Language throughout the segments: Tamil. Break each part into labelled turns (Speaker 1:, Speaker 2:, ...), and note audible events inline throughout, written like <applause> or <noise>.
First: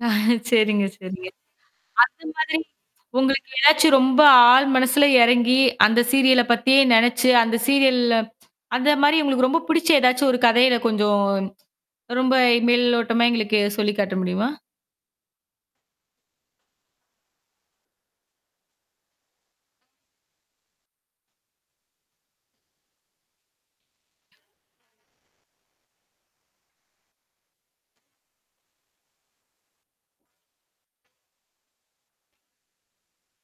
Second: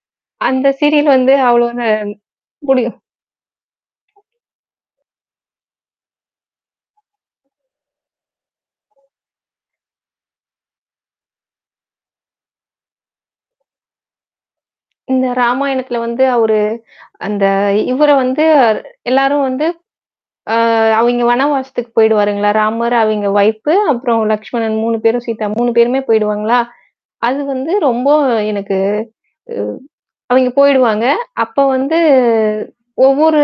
Speaker 1: <chuckles>
Speaker 2: அந்த
Speaker 1: சரிங்க,
Speaker 2: சீரியல்
Speaker 1: சரிங்க.
Speaker 2: வந்து அவ்ளோங்க
Speaker 1: அந்த மாதிரி
Speaker 2: முடியும்.
Speaker 1: உங்களுக்கு ஏதாச்சும் ரொம்ப ஆழ் மனசுல இறங்கி அந்த சீரியல பத்தியே நெனச்சு அந்த சீரியல்ல அந்தமாரி உங்களுக்கு ரொம்ப பிடிச்ச ஏதாச்சும் ஒரு கதையில கொஞ்சம் ரொம்ப மேல் ஓட்டமா எங்களுக்கு சொல்லி காட்ட முடியுமா?
Speaker 2: இந்த ராமாயணத்தில வந்து அவரு, அந்த இவர வந்து எல்லாரும் வந்து ஆ அவெங்க வனவாசத்துக்கு போயிடுவாருங்களா! ராமர் அவெங்க ஒயிப் அப்புறம் லஷ்மணன் 3 பேரும் சீதா 3 பேருமே போயிடுவாங்களா! அது வந்து ரொம்ப எனக்கு ஆ. அங்க போயிடுவாங்க. அப்ப வந்து, ஒவ்வொரு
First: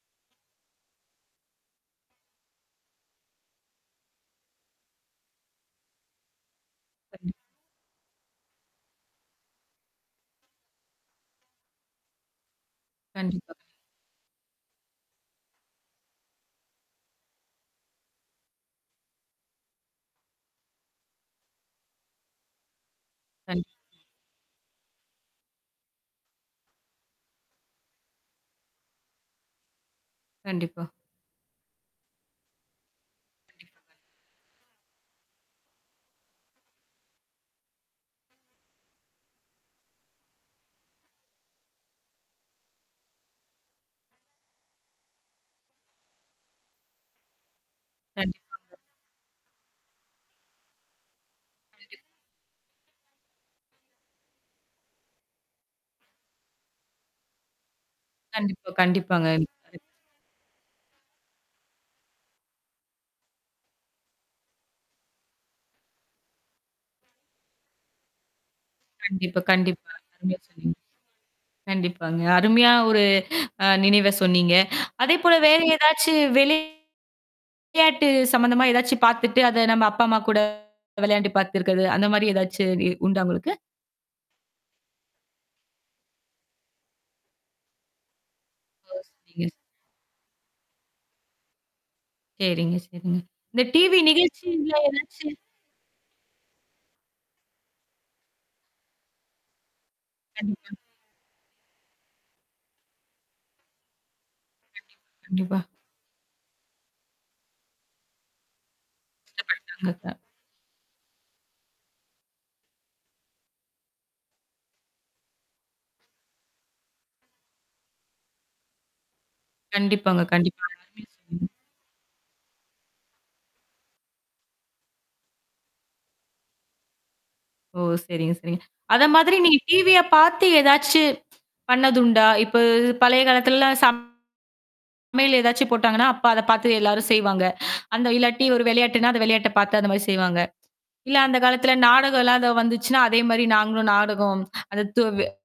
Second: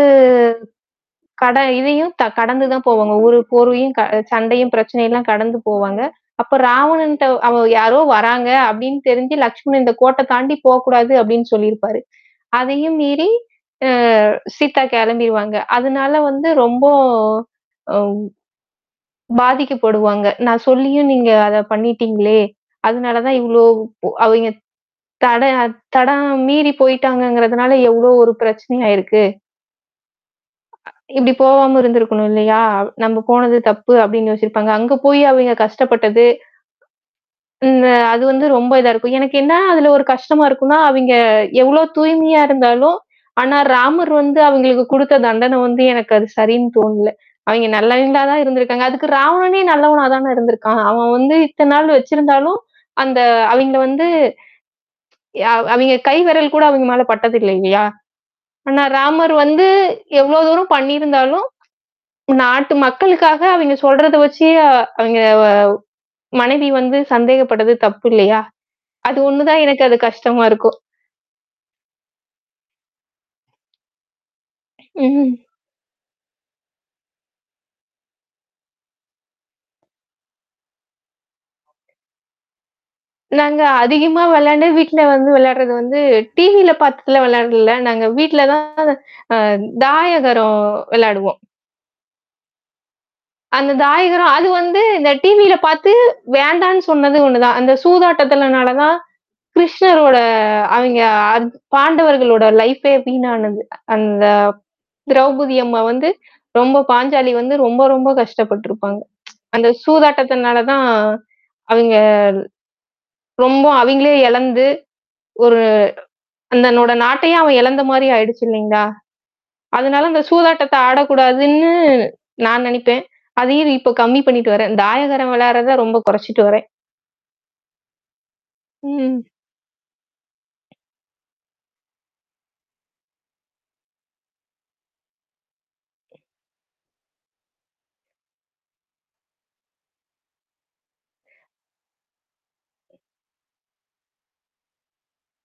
Speaker 2: கட இதையும் த கடந்து தான் போவாங்க. ஒரு, ஒரு போரையும் க சண்டையும் பிரச்சனைல்லாம் கடந்து போவாங்க. அப்ப ராவணன்ட்ட
Speaker 1: <unintelligible>
Speaker 2: அவ யாரோ வராங்க அப்பிடின்னு தெரிஞ்சு லட்சுமணன், இந்த கோட்ட தாண்டி போ கூடாது அப்பிடின்னு சொல்லியிருப்பாரு. அதையும் மீறி,
Speaker 1: கண்டிப்பா.
Speaker 2: அ சீதா கிளம்பிருவாங்க. அதனால வந்து ரொம்ப. ஒவ் பாதிக்கப்படுவாங்க. நான் சொல்லியும் நீங்க அத பண்ணிட்டீங்களே! அதனால தான் இவ்ளோ
Speaker 1: கண்ட்
Speaker 2: அவெங்க, தட தடம் மீறி போயி்டாங்கங்கிறதுனால எவ்ளோ ஒரு பிரச்சனையாயிருக்கு!
Speaker 1: கண்டிப்பா.
Speaker 2: இப்டி போவாம இருந்திருக்கணும் இல்லயா! அவ் நம்ம போனது தப்பு அப்பிடின்னு யோசிருப்பாங்க. அங்க போய் அவெங்க கஷ்டப்பட்டது. இந்த அது வந்து ரொம்ப இதா இருக்கும். எனக்கு என்ன அதுல ஒரு கஷ்டமாருக்குன்னா, அவெங்க எவ்ளோ தூய்மையா இருந்தாலும். ஆனா ராமர் வந்து அவுங்களுக்கு குடுத்த தண்டன வந்து எனக்கு அது சரின்னு தோணல. அவெங்க நல்லவங்களா தான்
Speaker 1: கண்டிப்பாங்க.
Speaker 2: இருந்திருக்காங்க. அதுக்கு ராவணனே நல்லவனா தானே இருந்திருக்கான். அவன் வந்து இத்த நாள் வச்சிருந்தாலும், அந்த அவெங்கள வந்து அ அவெங்க கை விரல் கூட அங்க மேலபட்டதில்ல இல்லயா!
Speaker 1: கண்டிப்பா,
Speaker 2: ஆனா
Speaker 1: கண்டிப்பாங்க.
Speaker 2: ராமர் வந்து
Speaker 1: <unintelligible>
Speaker 2: எவ்ளோ தூரம் பண்ணியிருந்தாலும், நாட்டு மக்களுக்காக அவெங்க சொல்றத வச்சி அவெங்க வ மனைவி வந்து சந்தேகப்பட்டது தப்பு இல்லயா! அது
Speaker 1: கண்டிப்பா,
Speaker 2: ஒன்னுதான் எனக்கு
Speaker 1: கண்டிப்பா.
Speaker 2: அது
Speaker 1: அருமையா சொன்னீங்க.
Speaker 2: கஷ்டமாருக்கும்.
Speaker 1: கண்டிப்பாங்க. அருமையான ஒரு அ நினைவ சொன்னீங்க.
Speaker 2: ம்,
Speaker 1: அதேபோல
Speaker 2: ம்.
Speaker 1: வேற ஏதாச்சு வெளி விளையாட்டு சம்மந்தமா ஏதாச்சும் பாத்துட்டு அத நம்ம அப்பா, அம்மா கூட விளையாண்டு பாத்துருக்கது அந்தமாரி ஏதாச்சு இ உண்டா உங்களுக்கு?
Speaker 2: நாங்க அதிகமா விளையாண்டு, வீட்ல வந்து விளையாடுறது வந்து டிவில பாத்ததுல விளயாடல. நாங்க வீட்ல தான்
Speaker 1: ஒ!
Speaker 2: அ
Speaker 1: சரிங்க.
Speaker 2: தாயகரம் வெளையாடுவோம்.
Speaker 1: சரிங்க, சரிங்க. இந்த
Speaker 2: அந்த
Speaker 1: டிவி
Speaker 2: தாயகரம். அது
Speaker 1: நிகழ்ச்சில
Speaker 2: வந்து இந்த
Speaker 1: ஏதாச்சு?
Speaker 2: டிவில பாத்து வேண்டான்னு சொன்னது ஒன்னு தான். அந்த சூதாட்டத்தலனால தான் கிருஷ்ணரோட
Speaker 1: கண்டிப்பா.
Speaker 2: அவெங்க அந் பாண்டவர்களோட லைஃப்பே வீணானது. அந்த
Speaker 1: கண்டிப்பா,
Speaker 2: திரௌபதி
Speaker 1: கண்டிப்பா.
Speaker 2: அம்மா வந்து ரொம்ப பாஞ்சாலி வந்து ரொம்ப, ரொம்ப கஷ்டப்பட்டுருப்பாங்க. <tsk> அந்த
Speaker 1: <unintelligible>
Speaker 2: சூதாட்டத்துனால தான். அதுங்க ரொம்ப அவெங்களே இழந்து ஒரு. அந்தனோட நாட்டையே அவன் இழந்தமாரி ஆயிடுச்சு இல்லேங்களா! அதனால
Speaker 1: கண்டிப்பாங்க,
Speaker 2: அந்த
Speaker 1: கண்டிப்பாங்க.
Speaker 2: சூதாட்டத்த
Speaker 1: <unintelligible>
Speaker 2: ஆடக்கூடாதுன்னு நான் நினைப்பேன். அதே இப்போ கம்மி பண்ணிட்டு வரேன். தாயகரம் விளையாடுறத ரொம்ப குறைச்சுட்டு வரேன்.
Speaker 1: ஓ! சரிங்க, சரிங்க. அத
Speaker 2: ம்.
Speaker 1: மாதிரி நீங்க டிவிய பாத்து ஏதாச்சு பண்ணதுண்டா இப்ப பழைய காலத்துலலாம் சப் சமையல் ஏதாச்சும் போட்டாங்கன்னா, அப்ப அத பார்த்து எல்லாரும் செய்வாங்க. அந்த இல்லாட்டி ஒரு விளையாட்டுன்னா, அந்த விளையாட்ட பாத்து அந்த மாரி செய்வாங்க. இல்ல அந்த காலத்துல நாடகம்லாம் அத வந்துச்சுன்னா அதேமாரி நாங்களும் நாடகம் <unintelligible>